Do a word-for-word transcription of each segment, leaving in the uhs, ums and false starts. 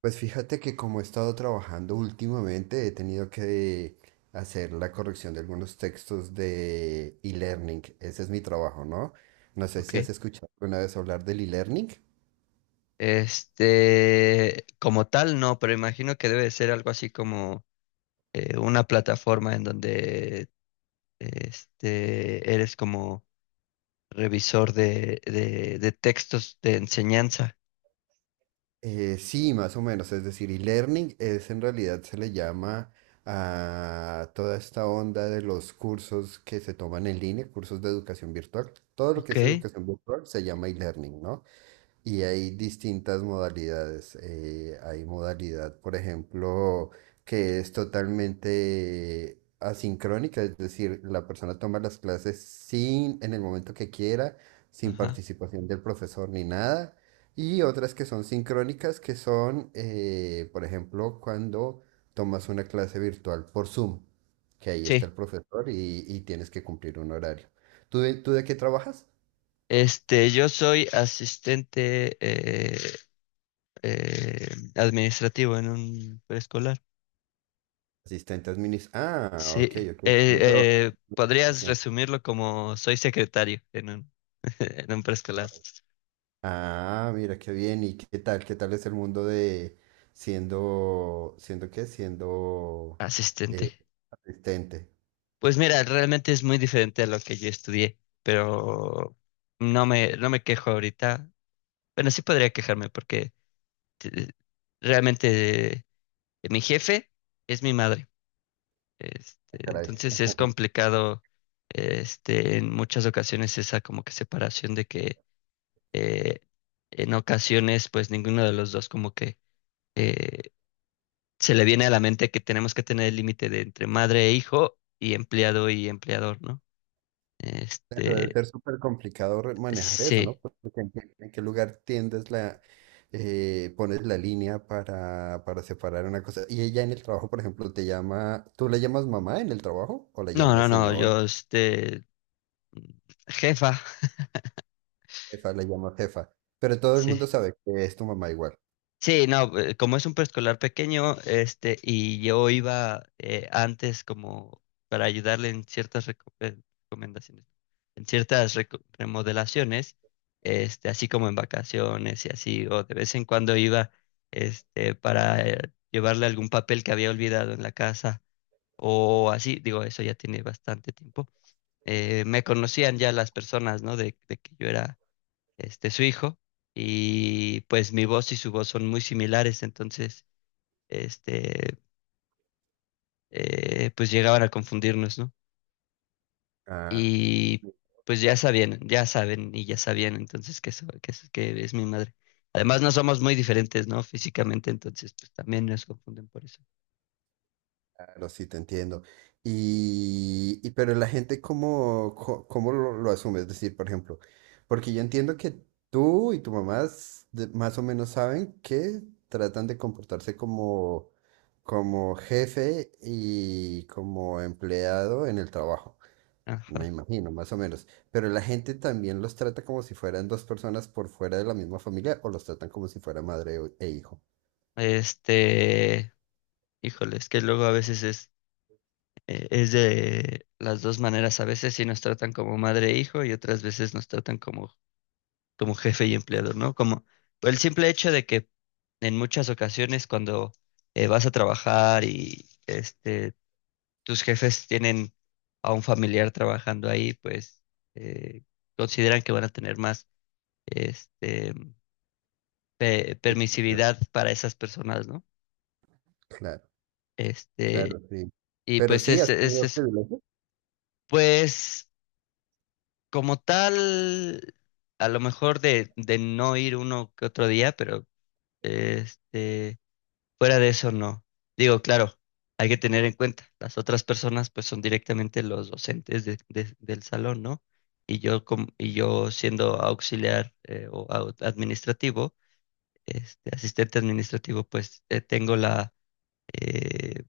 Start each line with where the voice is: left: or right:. right: Pues fíjate que como he estado trabajando últimamente, he tenido que hacer la corrección de algunos textos de e-learning. Ese es mi trabajo, ¿no? No sé
left: Ok.
right: si has escuchado alguna vez hablar del e-learning.
left: Este, como tal, no, pero imagino que debe de ser algo así como eh, una plataforma en donde este, eres como revisor de, de, de textos de enseñanza.
right: Eh, sí, más o menos. Es decir, e-learning es en realidad se le llama a toda esta onda de los cursos que se toman en línea, cursos de educación virtual. Todo lo que es
left: Ok.
right: educación virtual se llama e-learning, ¿no? Y hay distintas modalidades. Eh, hay modalidad, por ejemplo, que es totalmente asincrónica, es decir, la persona toma las clases sin, en el momento que quiera, sin
left: Ajá.
right: participación del profesor ni nada. Y otras que son sincrónicas, que son, eh, por ejemplo, cuando tomas una clase virtual por Zoom, que ahí está
left: Sí.
right: el profesor y, y tienes que cumplir un horario. ¿Tú de, tú de qué trabajas?
left: Este, yo soy asistente eh, eh, administrativo en un preescolar.
right: Asistentes administrativa. Ah,
left: Sí.
right: ok, ok.
left: Eh,
right: También trabajo
left: eh,
right: en
left: Podrías
right: administración.
left: resumirlo como soy secretario en un, en un preescolar.
right: Ah, mira, qué bien. ¿Y qué tal? ¿Qué tal es el mundo de siendo, siendo qué? Siendo eh,
left: Asistente.
right: asistente.
left: Pues mira, realmente es muy diferente a lo que yo estudié, pero no me, no me quejo ahorita. Bueno, sí podría quejarme porque te- realmente eh, mi jefe es mi madre.
right: Ah,
left: Este,
right: caray.
left: entonces es complicado, este, en muchas ocasiones esa como que separación de que eh, en ocasiones pues ninguno de los dos como que eh, se le viene a la mente que tenemos que tener el límite de entre madre e hijo y empleado y empleador, ¿no?
right: Debe
left: Este,
right: ser súper complicado re- manejar eso, ¿no?
left: Sí.
right: Porque en qué, en qué lugar tiendes la, eh, pones la línea para, para separar una cosa. Y ella en el trabajo, por ejemplo, te llama, ¿tú la llamas mamá en el trabajo o la
left: No,
right: llamas
left: no, no,
right: señora?
left: yo, este, jefa.
right: Jefa, la llamo jefa. Pero todo el mundo
left: Sí.
right: sabe que es tu mamá igual.
left: Sí, no, eh, como es un preescolar pequeño, este, y yo iba eh, antes como para ayudarle en ciertas reco- eh, recomendaciones, en ciertas reco- remodelaciones, este, así como en vacaciones y así, o de vez en cuando iba, este, para eh, llevarle algún papel que había olvidado en la casa, o así, digo, eso ya tiene bastante tiempo. Eh, me conocían ya las personas, ¿no? De, de que yo era este, su hijo y pues mi voz y su voz son muy similares. Entonces, este, eh, pues llegaban a confundirnos, ¿no?
right: Ah,
left: Y pues ya sabían, ya saben y ya sabían entonces que, so- que, es- que es mi madre. Además, no somos muy diferentes, ¿no? Físicamente, entonces, pues también nos confunden por eso.
right: claro, sí, te entiendo. Y, y pero la gente, ¿cómo, co- cómo lo, lo asume? Es decir, por ejemplo, porque yo entiendo que tú y tu mamá s- de- más o menos saben que tratan de comportarse como, como jefe y como empleado en el trabajo. Me
left: Ajá.
right: imagino, más o menos. Pero la gente también los trata como si fueran dos personas por fuera de la misma familia o los tratan como si fuera madre o- e hijo.
left: Este, Híjole, es que luego a veces es eh, es de las dos maneras. A veces sí nos tratan como madre e hijo y otras veces nos tratan como, como jefe y empleador, ¿no? Como el simple hecho de que en muchas ocasiones cuando eh, vas a trabajar y este, tus jefes tienen a un familiar trabajando ahí, pues eh, consideran que van a tener más este, pe-
right: Sí, claro,
left: permisividad para esas personas, ¿no?
right: claro, claro,
left: Este,
right: sí.
left: y
right: Pero
left: pues
right: sí,
left: es,
right: has
left: es
right: tenido
left: eso.
right: privilegios.
left: Pues como tal, a lo mejor de, de no ir uno que otro día, pero este, fuera de eso no. Digo, claro, hay que tener en cuenta, las otras personas pues son directamente los docentes de- de- del salón, ¿no? Y yo, com- y yo siendo auxiliar eh, o au- administrativo, este, asistente administrativo, pues eh, tengo la, eh,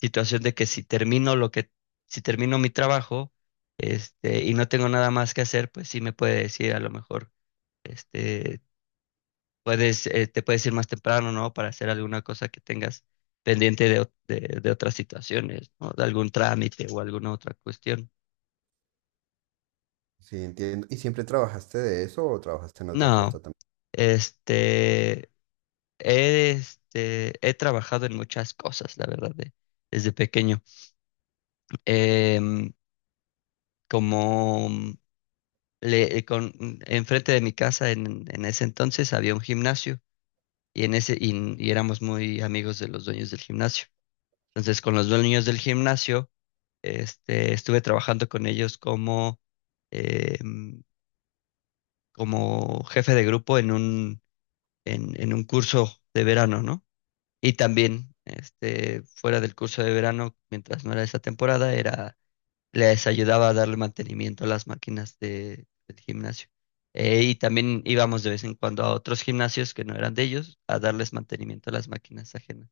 left: situación de que si termino lo que, si termino mi trabajo, este, y no tengo nada más que hacer, pues sí me puede decir a lo mejor, este, puedes, eh, te puedes ir más temprano, ¿no? Para hacer alguna cosa que tengas pendiente de, ot- de, de otras situaciones, ¿no? De algún trámite o alguna otra cuestión.
right: Sí, entiendo. ¿Y siempre trabajaste de eso o trabajaste en otra cosa
left: No,
right: también?
left: este, he, este, he trabajado en muchas cosas, la verdad, de- desde pequeño. Em, Como le, eh, con, enfrente de mi casa en, en ese entonces había un gimnasio y, en ese, y, y éramos muy amigos de los dueños del gimnasio. Entonces, con los dueños del gimnasio, este, estuve trabajando con ellos como, eh, como jefe de grupo en un, en, en un curso de verano, ¿no? Y también, este, fuera del curso de verano, mientras no era esa temporada, era les ayudaba a darle mantenimiento a las máquinas de, del gimnasio. Eh, y también íbamos de vez en cuando a otros gimnasios que no eran de ellos a darles mantenimiento a las máquinas ajenas.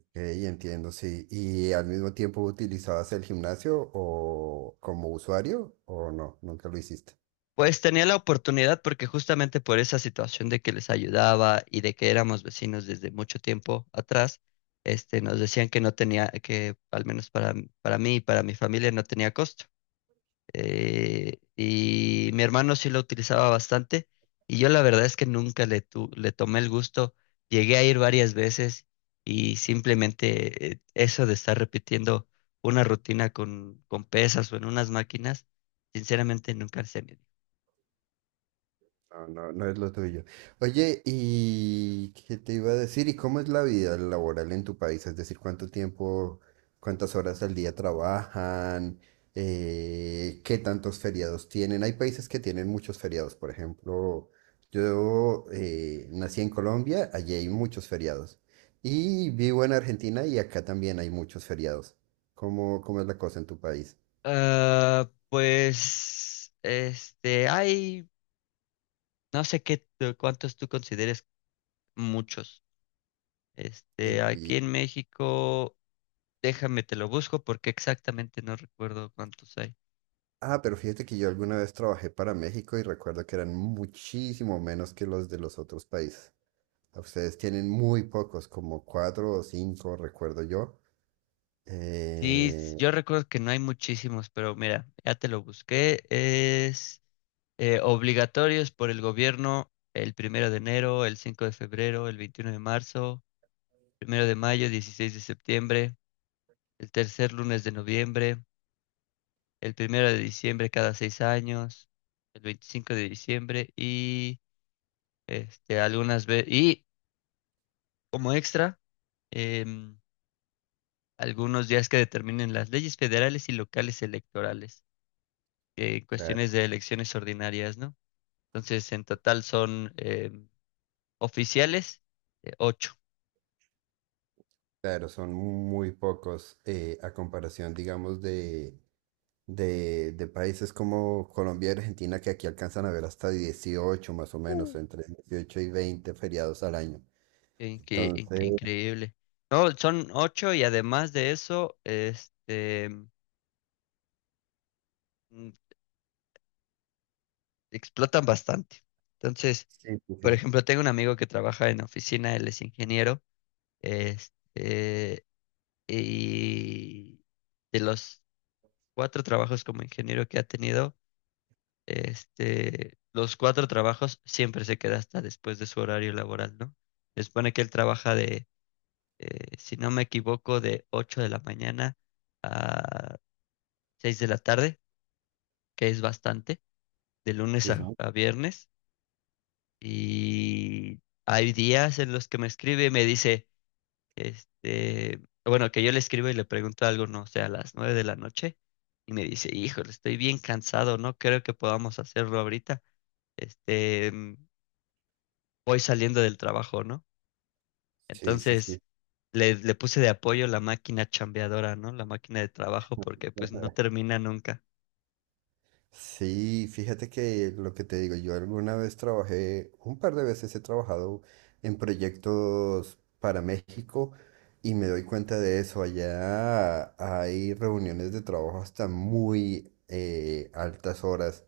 right: Ok, entiendo, sí. ¿Y al mismo tiempo utilizabas el gimnasio o como usuario o no? Nunca lo hiciste.
left: Pues tenía la oportunidad porque justamente por esa situación de que les ayudaba y de que éramos vecinos desde mucho tiempo atrás, este, nos decían que no tenía, que al menos para, para mí y para mi familia no tenía costo. eh, y mi hermano sí lo utilizaba bastante y yo la verdad es que nunca le, tu- le tomé el gusto. Llegué a ir varias veces y simplemente eh, eso de estar repitiendo una rutina con, con pesas o en unas máquinas, sinceramente nunca se me dio.
right: No, no, no es lo tuyo. Oye, ¿y qué te iba a decir? ¿Y cómo es la vida laboral en tu país? Es decir, ¿cuánto tiempo, cuántas horas al día trabajan? Eh, ¿qué tantos feriados tienen? Hay países que tienen muchos feriados. Por ejemplo, yo eh, nací en Colombia, allí hay muchos feriados. Y vivo en Argentina y acá también hay muchos feriados. ¿Cómo, cómo es la cosa en tu país?
left: Ah, pues, este, hay, no sé qué, cuántos tú consideres muchos.
right: Y,
left: Este,
right: y-
left: aquí en México. Déjame, te lo busco porque exactamente no recuerdo cuántos hay.
right: Ah, pero fíjate que yo alguna vez trabajé para México y recuerdo que eran muchísimo menos que los de los otros países. Ustedes tienen muy pocos, como cuatro o cinco, recuerdo yo.
left: Sí, s-
right: Eh,
left: yo recuerdo que no hay muchísimos, pero mira, ya te lo busqué. Es eh, obligatorios por el gobierno el primero de enero, el cinco de febrero, el veintiuno de marzo, primero de mayo, dieciséis de septiembre, el tercer lunes de noviembre, el primero de diciembre cada seis años, el veinticinco de diciembre y este algunas veces y como extra. em, Algunos días que determinen las leyes federales y locales electorales, eh, en
right: cla-
left: cuestiones de elecciones ordinarias, ¿no? Entonces, en total son eh, oficiales eh, ocho.
right: claro, son muy pocos eh, a comparación, digamos, de, de, de países como Colombia y Argentina, que aquí alcanzan a ver hasta dieciocho más o menos,
left: Mm.
right: entre dieciocho y veinte feriados al año.
left: Qué, qué- in-
right: Entonces,
left: qué increíble. No, son ocho y además de eso, este, mm, explotan bastante. Entonces,
right: sí, sí,
left: por
right: sí,
left: ejemplo, tengo un amigo que trabaja en oficina, él es ingeniero, este, y de los cuatro trabajos como ingeniero que ha tenido, Este, los cuatro trabajos siempre se queda hasta después de su horario laboral, ¿no? Se supone que él trabaja de, eh, si no me equivoco, de ocho de la mañana a seis de la tarde, que es bastante, de lunes
right: sí, es
left: a,
right: mu-
left: a viernes. Y hay días en los que me escribe y me dice, este, bueno, que yo le escribo y le pregunto algo, no sé, a las nueve de la noche. Y me dice, híjole, estoy bien cansado, no creo que podamos hacerlo ahorita. Este, mm, Voy saliendo del trabajo, ¿no?
right: sí, sí, sí.
left: Entonces le, le puse de apoyo la máquina chambeadora, ¿no? La máquina de trabajo porque pues no termina nunca.
right: Sí, fíjate que lo que te digo, yo alguna vez trabajé, un par de veces he trabajado en proyectos para México y me doy cuenta de eso. Allá hay reuniones de trabajo hasta muy eh, altas horas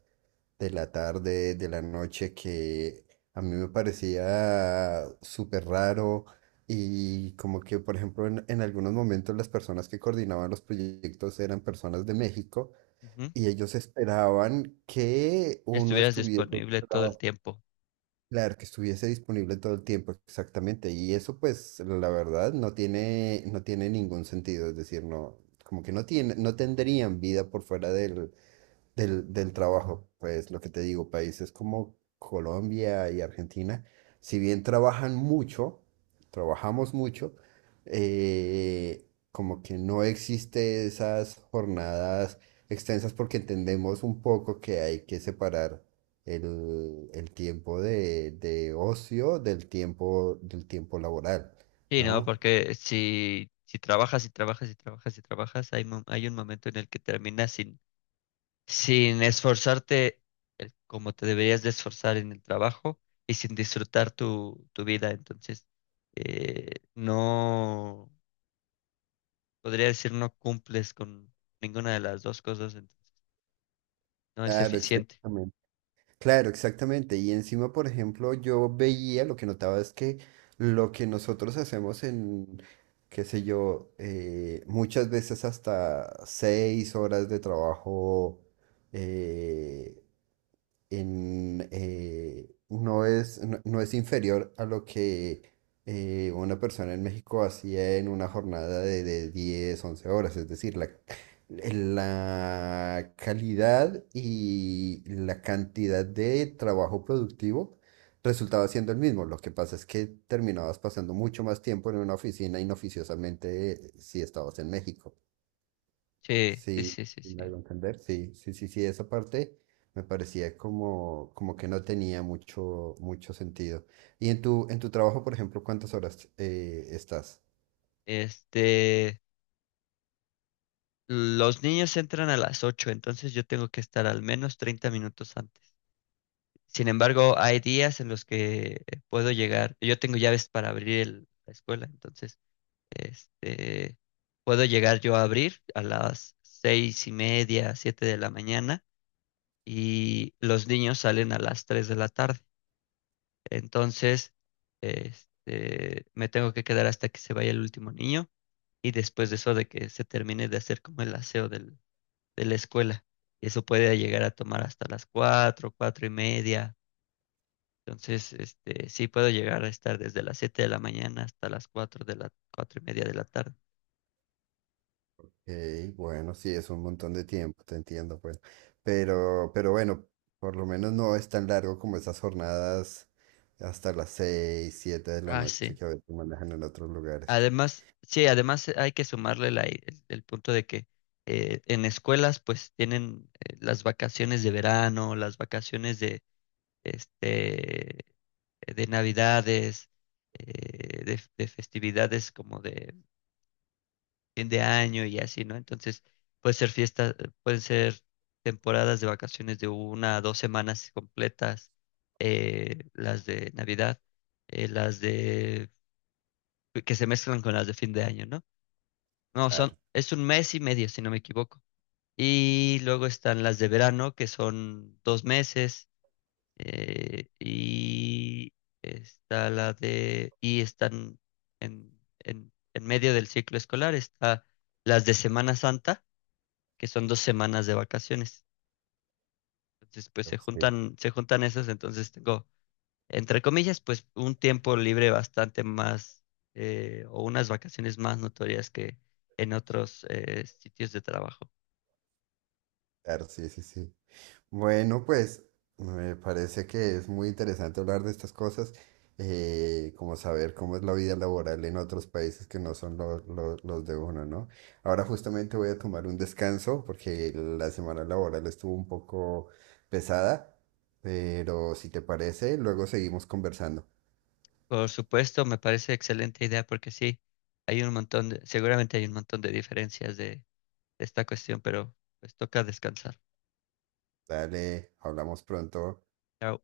right: de la tarde, de la noche, que a mí me parecía súper raro y como que, por ejemplo, en en algunos momentos las personas que coordinaban los proyectos eran personas de México
left: Ujú.
right: y ellos esperaban que uno
left: Estuvieras
right: estuviese,
left: disponible todo el
right: traba-
left: tiempo.
right: claro, que estuviese disponible todo el tiempo, exactamente. Y eso, pues, la verdad, no tiene, no tiene ningún sentido. Es decir, no, como que no tiene, no tendrían vida por fuera del, del, del trabajo, pues lo que te digo, países como Colombia y Argentina, si bien trabajan mucho, trabajamos mucho, eh, como que no existe esas jornadas extensas porque entendemos un poco que hay que separar el, el tiempo de, de ocio del tiempo, del tiempo laboral,
left: Sí, ¿no?
right: ¿no?
left: Porque si, si trabajas y trabajas y trabajas y trabajas, hay, mo- hay un momento en el que terminas sin, sin esforzarte el- como te deberías de esforzar en el trabajo y sin disfrutar tu, tu vida. Entonces, eh, no. Podría decir no cumples con ninguna de las dos cosas, entonces no es
right: Claro,
left: eficiente.
right: exactamente. Claro, exactamente. Y encima, por ejemplo, yo veía, lo que notaba es que lo que nosotros hacemos en, qué sé yo, eh, muchas veces hasta seis horas de trabajo eh, en, eh, no es, no, no es inferior a lo que eh, una persona en México hacía en una jornada de, de diez once horas. Es decir, la, la calidad y la cantidad de trabajo productivo resultaba siendo el mismo. Lo que pasa es que terminabas pasando mucho más tiempo en una oficina inoficiosamente eh, si estabas en México.
left: Sí, sí,
right: Sí,
left: sí, sí,
right: sí me
left: sí.
right: hago entender. Sí, sí, sí, sí, esa parte me parecía como, como que no tenía mucho, mucho sentido. Y en tu, en tu trabajo, por ejemplo, ¿cuántas horas eh, estás?
left: Este, los niños entran a las ocho, entonces yo tengo que estar al menos treinta minutos antes. Sin embargo, hay días en los que puedo llegar, yo tengo llaves para abrir el- la escuela, entonces, este, puedo llegar yo a abrir a las seis y media, siete de la mañana, y los niños salen a las tres de la tarde. Entonces, este, me tengo que quedar hasta que se vaya el último niño y después de eso de que se termine de hacer como el aseo del- de la escuela. Y eso puede llegar a tomar hasta las cuatro, cuatro y media. Entonces, este, sí puedo llegar a estar desde las siete de la mañana hasta las cuatro de la, cuatro y media de la tarde.
right: Ok, bueno, sí, es un montón de tiempo, te entiendo, pues. Pero, pero bueno, por lo menos no es tan largo como esas jornadas hasta las seis, siete de la
left: Ah,
right: noche
left: sí.
right: que a veces manejan en otros lugares.
left: Además, sí, además hay que sumarle la- el, el punto de que eh, en escuelas pues tienen eh, las vacaciones de verano, las vacaciones de, este, de navidades, eh, de, de festividades como de fin de año y así, ¿no? Entonces, puede ser fiestas, pueden ser temporadas de vacaciones de una a dos semanas completas, eh, las de Navidad, eh, las de que se mezclan con las de fin de año, ¿no? No, son,
right: Claro,
left: es un mes y medio, si no me equivoco. Y luego están las de verano, que son dos meses eh, y está la de, y están en, en, en medio del ciclo escolar, está las de Semana Santa, que son dos semanas de vacaciones. Entonces, pues se
right: sí,
left: juntan, se juntan esas, entonces tengo, entre comillas, pues un tiempo libre bastante más, eh, o unas vacaciones más notorias que en otros eh, sitios de trabajo.
right: claro, sí, sí, sí. Bueno, pues me parece que es muy interesante hablar de estas cosas, eh, como saber cómo es la vida laboral en otros países que no son lo- lo- los de uno, ¿no? Ahora justamente voy a tomar un descanso porque la semana laboral estuvo un poco pesada, pero si te parece, luego seguimos conversando.
left: Por supuesto, me parece excelente idea porque sí, hay un montón de- seguramente hay un montón de diferencias de esta cuestión, pero pues toca descansar.
right: Dale, hablamos pronto.
left: Chao.